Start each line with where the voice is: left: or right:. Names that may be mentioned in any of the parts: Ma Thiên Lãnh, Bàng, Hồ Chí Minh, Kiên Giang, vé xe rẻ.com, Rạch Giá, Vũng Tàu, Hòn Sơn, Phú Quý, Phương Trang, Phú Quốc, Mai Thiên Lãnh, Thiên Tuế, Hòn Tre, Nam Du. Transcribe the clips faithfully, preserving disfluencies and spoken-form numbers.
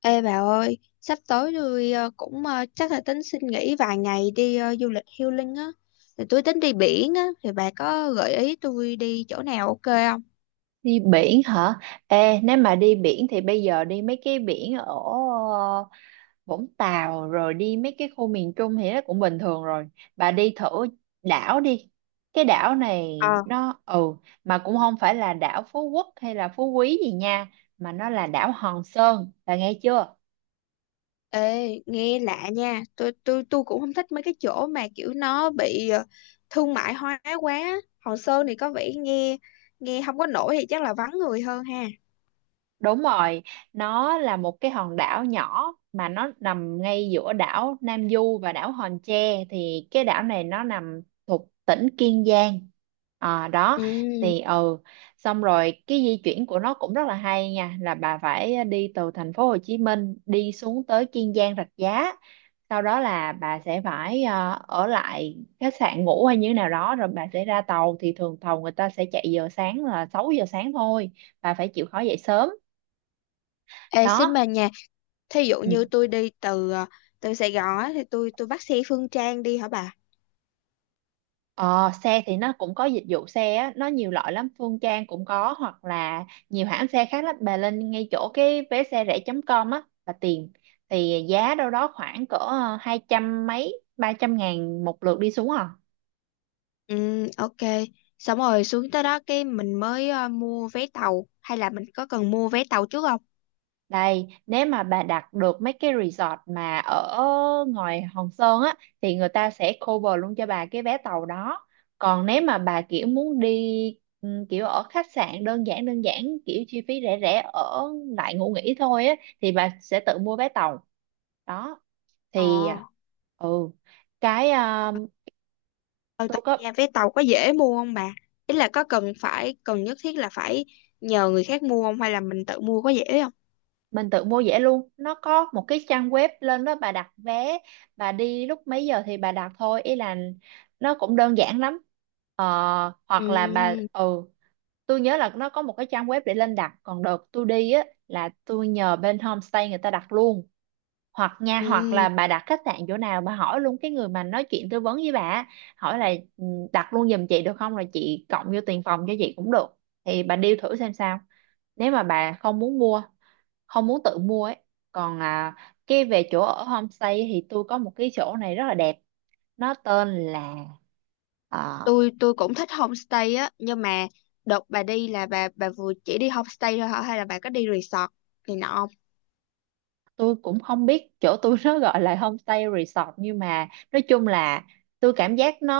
left: Ê bà ơi, sắp tới tôi ờ, cũng ờ, chắc là tính xin nghỉ vài ngày đi ờ, du lịch healing á. Thì tôi tính đi biển á, thì bà có gợi ý tôi đi chỗ nào ok không?
right: Đi biển hả? Ê, nếu mà đi biển thì bây giờ đi mấy cái biển ở ờ, Vũng Tàu rồi đi mấy cái khu miền Trung thì nó cũng bình thường rồi. Bà đi thử đảo đi. Cái đảo này
left: Ờ,
right: nó ừ mà cũng không phải là đảo Phú Quốc hay là Phú Quý gì nha, mà nó là đảo Hòn Sơn. Bà nghe chưa?
left: ê, nghe lạ nha. Tôi tôi tôi cũng không thích mấy cái chỗ mà kiểu nó bị ờ, thương mại hóa quá. Hòn Sơn thì có vẻ nghe nghe không có nổi thì chắc là vắng người hơn ha.
right: Đúng rồi, nó là một cái hòn đảo nhỏ mà nó nằm ngay giữa đảo Nam Du và đảo Hòn Tre thì cái đảo này nó nằm thuộc tỉnh Kiên Giang. À, đó
left: Ừ.
right: thì ừ xong rồi cái di chuyển của nó cũng rất là hay nha, là bà phải đi từ thành phố Hồ Chí Minh đi xuống tới Kiên Giang Rạch Giá, sau đó là bà sẽ phải ờ, ở lại khách sạn ngủ hay như thế nào đó, rồi bà sẽ ra tàu. Thì thường tàu người ta sẽ chạy giờ sáng là sáu giờ sáng thôi, bà phải chịu khó dậy sớm
left: Ê, xin
right: đó,
left: bà nha. Thí dụ
right: ừ.
left: như tôi đi từ ờ, từ Sài Gòn á, thì tôi tôi bắt xe Phương Trang đi hả bà?
right: Ờ, xe thì nó cũng có dịch vụ xe á, nó nhiều loại lắm, Phương Trang cũng có hoặc là nhiều hãng xe khác lắm, bà lên ngay chỗ cái vé xe rẻ chấm com chấm com á và tìm, thì giá đâu đó khoảng cỡ ờ, hai trăm mấy ba trăm ngàn một lượt đi xuống à.
left: Ừ, ok. Xong rồi xuống tới đó cái mình mới ờ, mua vé tàu hay là mình có cần mua vé tàu trước không?
right: Đây, nếu mà bà đặt được mấy cái resort mà ở ngoài Hòn Sơn á thì người ta sẽ cover luôn cho bà cái vé tàu đó. Còn nếu mà bà kiểu muốn đi ừ, kiểu ở khách sạn đơn giản đơn giản kiểu chi phí rẻ rẻ ở lại ngủ nghỉ thôi á thì bà sẽ tự mua vé tàu. Đó
left: Ờ,
right: thì ừ cái ờ,
left: ở
right: tôi
left: tận
right: có
left: nhà vé tàu có dễ mua không bà? Ý là có cần phải cần nhất thiết là phải nhờ người khác mua không hay là mình tự mua có dễ không?
right: mình tự mua vé luôn, nó có một cái trang web lên đó bà đặt vé, bà đi lúc mấy giờ thì bà đặt thôi, ý là nó cũng đơn giản lắm. ờ, Hoặc là bà
left: Ừ,
right: ừ tôi nhớ là nó có một cái trang web để lên đặt, còn đợt tôi đi á là tôi nhờ bên homestay người ta đặt luôn. Hoặc nha, hoặc
left: ừ.
right: là bà đặt khách sạn chỗ nào bà hỏi luôn cái người mà nói chuyện tư vấn với bà á, hỏi là "Ừ, đặt luôn giùm chị được không, rồi chị cộng vô tiền phòng cho chị cũng được", thì bà deal thử xem sao, nếu mà bà không muốn mua, không muốn tự mua ấy. Còn à, cái về chỗ ở homestay thì tôi có một cái chỗ này rất là đẹp, nó tên là à,
left: Tôi tôi cũng thích homestay á, nhưng mà đợt bà đi là bà bà vừa chỉ đi homestay thôi hả hay là bà có đi resort này nọ không?
right: tôi cũng không biết chỗ tôi nó gọi là homestay resort nhưng mà nói chung là tôi cảm giác nó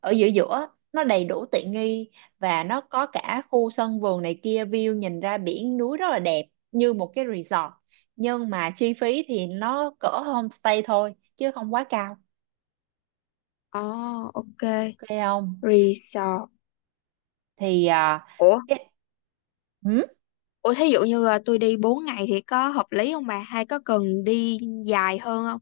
right: ở giữa giữa, nó đầy đủ tiện nghi và nó có cả khu sân vườn này kia, view nhìn ra biển núi rất là đẹp như một cái resort, nhưng mà chi phí thì nó cỡ homestay thôi chứ không quá cao.
left: Ờ, ok.
right: Ok không
left: Resort.
right: thì à,
left: Ủa,
right: cái- ừ
left: ủa thí dụ như là tôi đi bốn ngày thì có hợp lý không bà? Hay có cần đi dài hơn không?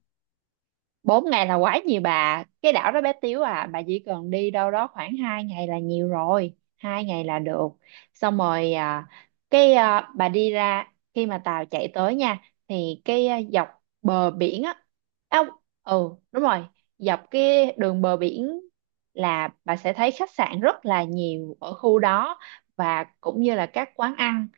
right: bốn ngày là quá nhiều bà, cái đảo đó bé xíu à, bà chỉ cần đi đâu đó khoảng hai ngày là nhiều rồi, hai ngày là được. Xong rồi à, cái à, bà đi ra khi mà tàu chạy tới nha, thì cái à, dọc bờ biển á, à, ừ đúng rồi, dọc cái đường bờ biển là bà sẽ thấy khách sạn rất là nhiều ở khu đó, và cũng như là các quán ăn.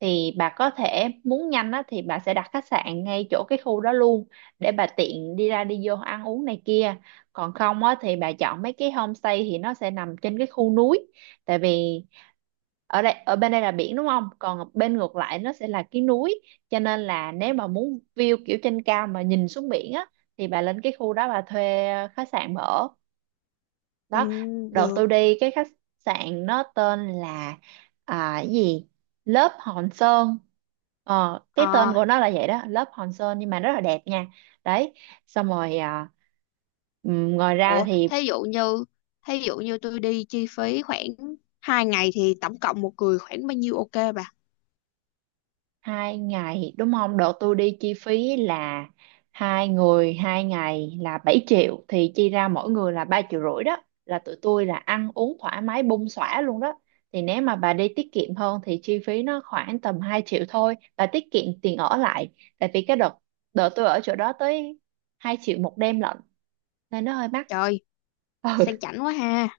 right: Thì bà có thể muốn nhanh á thì bà sẽ đặt khách sạn ngay chỗ cái khu đó luôn để bà tiện đi ra đi vô ăn uống này kia. Còn không á thì bà chọn mấy cái homestay thì nó sẽ nằm trên cái khu núi, tại vì ở đây ở bên đây là biển đúng không, còn bên ngược lại nó sẽ là cái núi, cho nên là nếu mà muốn view kiểu trên cao mà nhìn xuống biển á thì bà lên cái khu đó bà thuê khách sạn mà ở
left: Ừ,
right: đó. Đợt
left: được.
right: tôi đi cái khách sạn nó tên là à, cái gì lớp Hòn Sơn, ờ, cái tên
left: Ờ,
right: của nó là vậy đó, lớp Hòn Sơn, nhưng mà rất là đẹp nha. Đấy, xong rồi à, ừm, ngoài ra
left: ủa
right: thì
left: thí dụ như thí dụ như tôi đi chi phí khoảng hai ngày thì tổng cộng một người khoảng bao nhiêu ok bà?
right: hai ngày đúng không, đợt tôi đi chi phí là hai người hai ngày là bảy triệu, thì chia ra mỗi người là ba triệu rưỡi đó, là tụi tôi là ăn uống thoải mái bung xõa luôn đó. Thì nếu mà bà đi tiết kiệm hơn thì chi phí nó khoảng tầm hai triệu thôi, bà tiết kiệm tiền ở lại. Tại vì cái đợt, đợt tôi ở chỗ đó tới hai triệu một đêm lận nên nó hơi mắc.
left: Trời,
right: ừ
left: sang chảnh quá ha.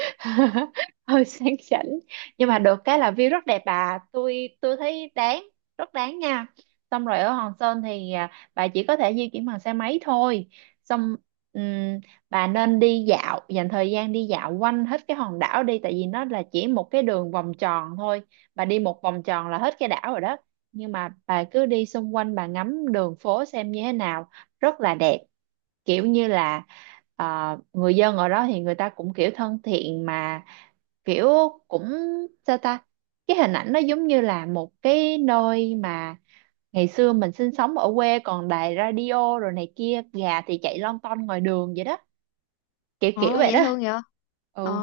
right: Hơi sang chảnh nhưng mà được cái là view rất đẹp bà, tôi tôi thấy đáng, rất đáng nha. Xong rồi ở Hòn Sơn thì à, bà chỉ có thể di chuyển bằng xe máy thôi. Xong ừm, bà nên đi dạo, dành thời gian đi dạo quanh hết cái hòn đảo đi, tại vì nó là chỉ một cái đường vòng tròn thôi, bà đi một vòng tròn là hết cái đảo rồi đó. Nhưng mà bà cứ đi xung quanh bà ngắm đường phố xem như thế nào, rất là đẹp, kiểu như là ờ, người dân ở đó thì người ta cũng kiểu thân thiện mà, kiểu cũng sao ta, cái hình ảnh nó giống như là một cái nơi mà ngày xưa mình sinh sống ở quê, còn đài radio rồi này kia, gà thì chạy lon ton ngoài đường vậy đó, kiểu kiểu
left: Ờ,
right: vậy đó.
left: dễ thương vậy. Ờ,
right: Ừ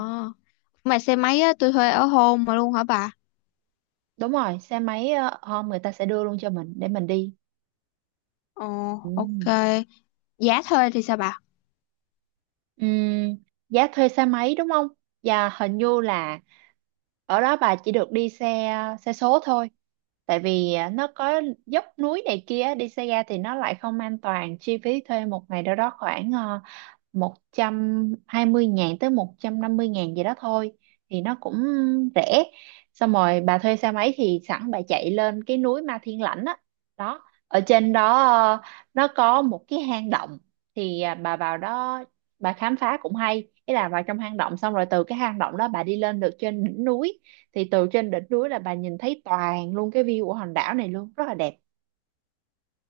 left: mà xe máy á, tôi thuê ở home mà luôn hả bà?
right: đúng rồi, xe máy ờ, hôm người ta sẽ đưa luôn cho mình để mình đi,
left: Ờ,
right: ừ.
left: ok. Giá thuê thì sao bà?
right: Ừm, giá thuê xe máy đúng không, và hình như là ở đó bà chỉ được đi xe, xe số thôi, tại vì à, nó có dốc núi này kia, đi xe ga thì nó lại không an toàn. Chi phí thuê một ngày đâu đó khoảng ờ, một trăm hai mươi ngàn tới một trăm năm mươi ngàn gì đó thôi, thì nó cũng rẻ. Xong rồi bà thuê xe máy thì sẵn bà chạy lên cái núi Ma Thiên Lãnh á, đó, ở trên đó ờ, nó có một cái hang động, thì à, bà vào đó bà khám phá cũng hay, ý là vào trong hang động, xong rồi từ cái hang động đó bà đi lên được trên đỉnh núi, thì từ trên đỉnh núi là bà nhìn thấy toàn luôn cái view của hòn đảo này luôn, rất là đẹp.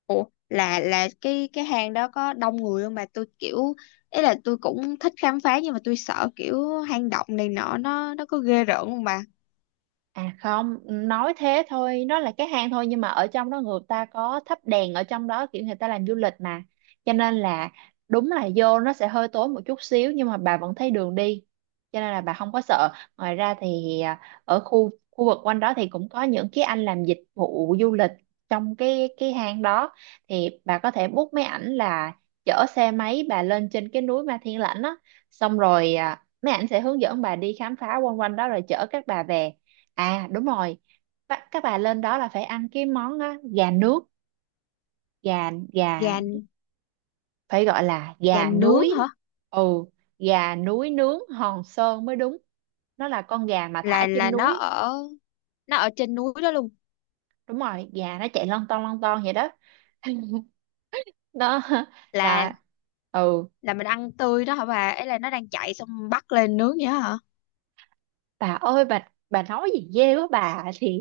left: Ủa, là là cái cái hang đó có đông người không bà? Tôi kiểu ý là tôi cũng thích khám phá nhưng mà tôi sợ kiểu hang động này nọ nó nó có ghê rợn không bà?
right: À không, nói thế thôi, nó là cái hang thôi nhưng mà ở trong đó người ta có thắp đèn ở trong đó, kiểu người ta làm du lịch mà. Cho nên là đúng là vô nó sẽ hơi tối một chút xíu nhưng mà bà vẫn thấy đường đi. Cho nên là bà không có sợ. Ngoài ra thì à, ở khu khu vực quanh đó thì cũng có những cái anh làm dịch vụ du lịch trong cái cái hang đó, thì bà có thể book mấy ảnh là chở xe máy bà lên trên cái núi Ma Thiên Lãnh đó, xong rồi à, mấy ảnh sẽ hướng dẫn bà đi khám phá quanh quanh đó rồi chở các bà về. À đúng rồi. Ba- Các bà lên đó là phải ăn cái món á, gà nước, gà gà
left: Gà
right: phải gọi là
left: gà
right: gà
left: nướng hả?
right: núi. Ừ, gà núi nướng Hòn Sơn mới đúng. Nó là con gà mà thả
left: Là là
right: trên
left: nó
right: núi.
left: ở nó ở trên núi đó luôn?
right: Đúng rồi, gà nó chạy lon ton lon ton vậy đó. Đó
left: là
right: là ừ,
left: là mình ăn tươi đó hả bà? Ấy là nó đang chạy xong bắt lên nướng vậy đó hả?
right: bà ơi, bà bà nói gì ghê quá bà, thì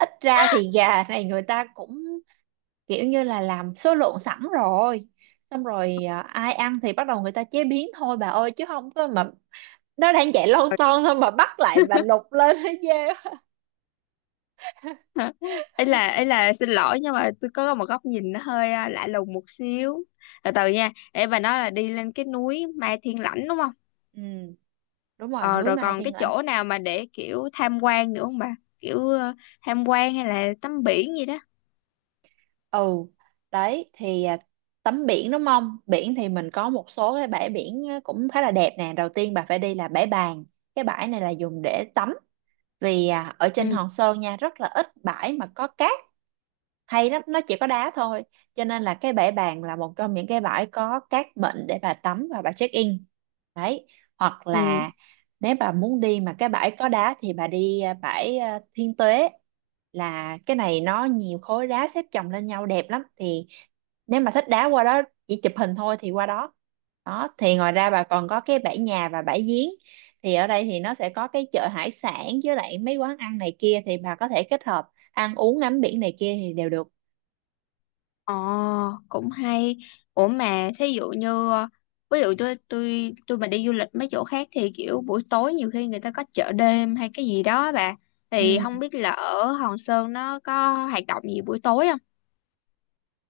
right: ít ra thì gà này người ta cũng kiểu như là làm số lượng sẵn rồi, xong rồi à, ai ăn thì bắt đầu người ta chế biến thôi bà ơi, chứ không có mà nó đang chạy lon ton thôi mà bắt lại bà lục lên thấy ghê quá.
left: ấy là ấy là xin lỗi nhưng mà tôi có một góc nhìn nó hơi à, lạ lùng một xíu. Từ từ nha, ấy bà nói là đi lên cái núi Mai Thiên Lãnh đúng không?
right: Ừ đúng rồi,
left: Ờ,
right: núi
left: rồi
right: Ma
left: còn
right: Thiên
left: cái
right: Lãnh.
left: chỗ nào mà để kiểu tham quan nữa không bà? Kiểu ờ, tham quan hay là tắm biển gì đó.
right: ừ Đấy thì à, tắm biển đúng không, biển thì mình có một số cái bãi biển à, cũng khá là đẹp nè. Đầu tiên bà phải đi là bãi Bàng, cái bãi này là dùng để tắm, vì à, ở trên
left: Ừ.
right: Hòn Sơn nha rất là ít bãi mà có cát hay lắm, nó chỉ có đá thôi, cho nên là cái bãi Bàng là một trong những cái bãi có cát mịn để bà tắm và bà check in. Đấy, hoặc
left: Ừ,
right: là nếu bà muốn đi mà cái bãi có đá thì bà đi à, bãi à, Thiên Tuế, là cái này nó nhiều khối đá xếp chồng lên nhau đẹp lắm, thì nếu mà thích đá qua đó, chỉ chụp hình thôi thì qua đó. Đó thì ngoài ra bà còn có cái bãi Nhà và bãi Giếng, thì ở đây thì nó sẽ có cái chợ hải sản với lại mấy quán ăn này kia, thì bà có thể kết hợp ăn uống ngắm biển này kia thì đều được.
left: ờ, cũng hay. Ủa mà thí dụ như ờ, ví dụ tôi tôi tôi mà đi du lịch mấy chỗ khác thì kiểu buổi tối nhiều khi người ta có chợ đêm hay cái gì đó bà. Thì
right: ừ.
left: không biết là ở Hòn Sơn nó có hoạt động gì buổi tối không?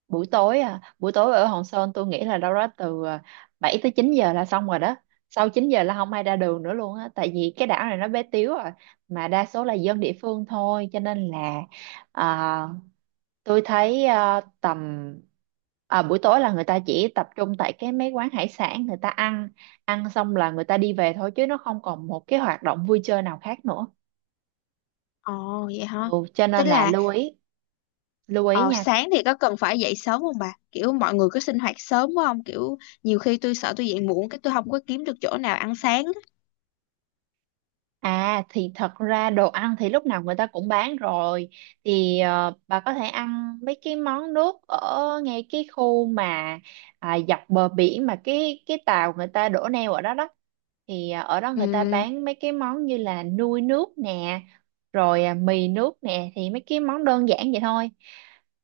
right: buổi tối à Buổi tối ở Hòn Sơn tôi nghĩ là đâu đó từ à, bảy tới chín giờ là xong rồi đó, sau chín giờ là không ai ra đường nữa luôn á, tại vì cái đảo này nó bé tiếu rồi, mà đa số là dân địa phương thôi, cho nên là à, tôi thấy à, tầm à, buổi tối là người ta chỉ tập trung tại cái mấy quán hải sản người ta ăn, ăn xong là người ta đi về thôi, chứ nó không còn một cái hoạt động vui chơi nào khác nữa.
left: Ồ vậy hả?
right: Ừ, cho
left: Tức
right: nên là
left: là
right: lưu ý, lưu ý
left: ờ,
right: nha.
left: sáng thì có cần phải dậy sớm không bà? Kiểu mọi người có sinh hoạt sớm quá không? Kiểu nhiều khi tôi sợ tôi dậy muộn cái tôi không có kiếm được chỗ nào ăn sáng á.
right: À thì thật ra đồ ăn thì lúc nào người ta cũng bán rồi, thì ờ, bà có thể ăn mấy cái món nước ở ngay cái khu mà à, dọc bờ biển, mà cái cái tàu người ta đổ neo ở đó đó, thì à, ở đó người ta
left: Ừm,
right: bán mấy cái món như là nui nước nè, rồi à, mì nước nè, thì mấy cái món đơn giản vậy thôi.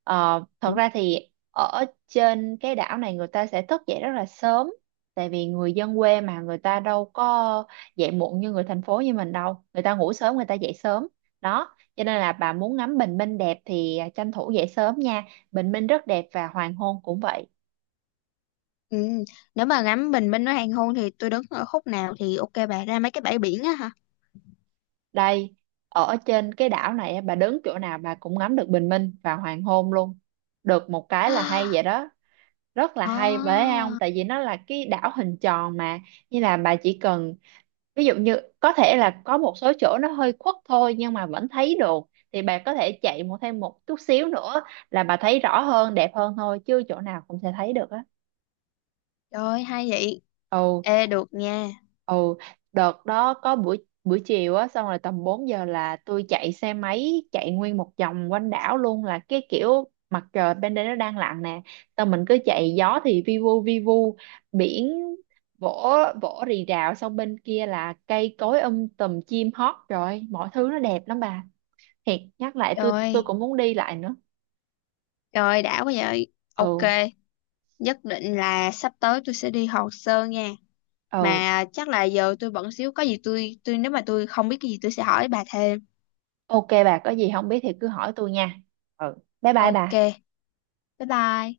right: Ờ, thật ra thì ở trên cái đảo này người ta sẽ thức dậy rất là sớm, tại vì người dân quê mà, người ta đâu có dậy muộn như người thành phố như mình đâu, người ta ngủ sớm người ta dậy sớm đó, cho nên là bà muốn ngắm bình minh đẹp thì à, tranh thủ dậy sớm nha, bình minh rất đẹp và hoàng hôn cũng vậy.
left: ừm. Nếu mà ngắm bình minh nó hoàng hôn thì tôi đứng ở khúc nào thì ok bà? Ra mấy cái bãi biển á hả?
right: Đây, ở trên cái đảo này á, bà đứng chỗ nào bà cũng ngắm được bình minh và hoàng hôn luôn, được một cái là hay vậy đó, rất là hay bởi
left: À,
right: không, tại vì nó là cái đảo hình tròn mà, như là bà chỉ cần, ví dụ như có thể là có một số chỗ nó hơi khuất thôi nhưng mà vẫn thấy được, thì bà có thể chạy một thêm một chút xíu nữa là bà thấy rõ hơn đẹp hơn thôi, chứ chỗ nào cũng sẽ thấy được á.
left: trời ơi, hay vậy.
right: ừ
left: Ê được nha.
right: ừ Đợt đó có buổi buổi chiều á, xong rồi tầm bốn giờ là tôi chạy xe máy chạy nguyên một vòng quanh đảo luôn, là cái kiểu mặt trời bên đây nó đang lặn nè, xong mình cứ chạy, gió thì vi vu vi vu, biển vỗ vỗ rì rào, xong bên kia là cây cối um tùm chim hót, rồi mọi thứ nó đẹp lắm bà, thiệt, nhắc lại
left: Trời
right: tôi tôi
left: ơi,
right: cũng muốn đi lại nữa.
left: trời ơi, đã quá vậy. Ok,
right: ừ
left: nhất định là sắp tới tôi sẽ đi Hòn Sơn nha.
right: ừ
left: Mà chắc là giờ tôi bận xíu, có gì tôi tôi nếu mà tôi không biết cái gì tôi sẽ hỏi bà thêm.
right: ok, bà có gì không biết thì cứ hỏi tôi nha, ừ, bye bye
left: Ok.
right: bà.
left: Bái bai.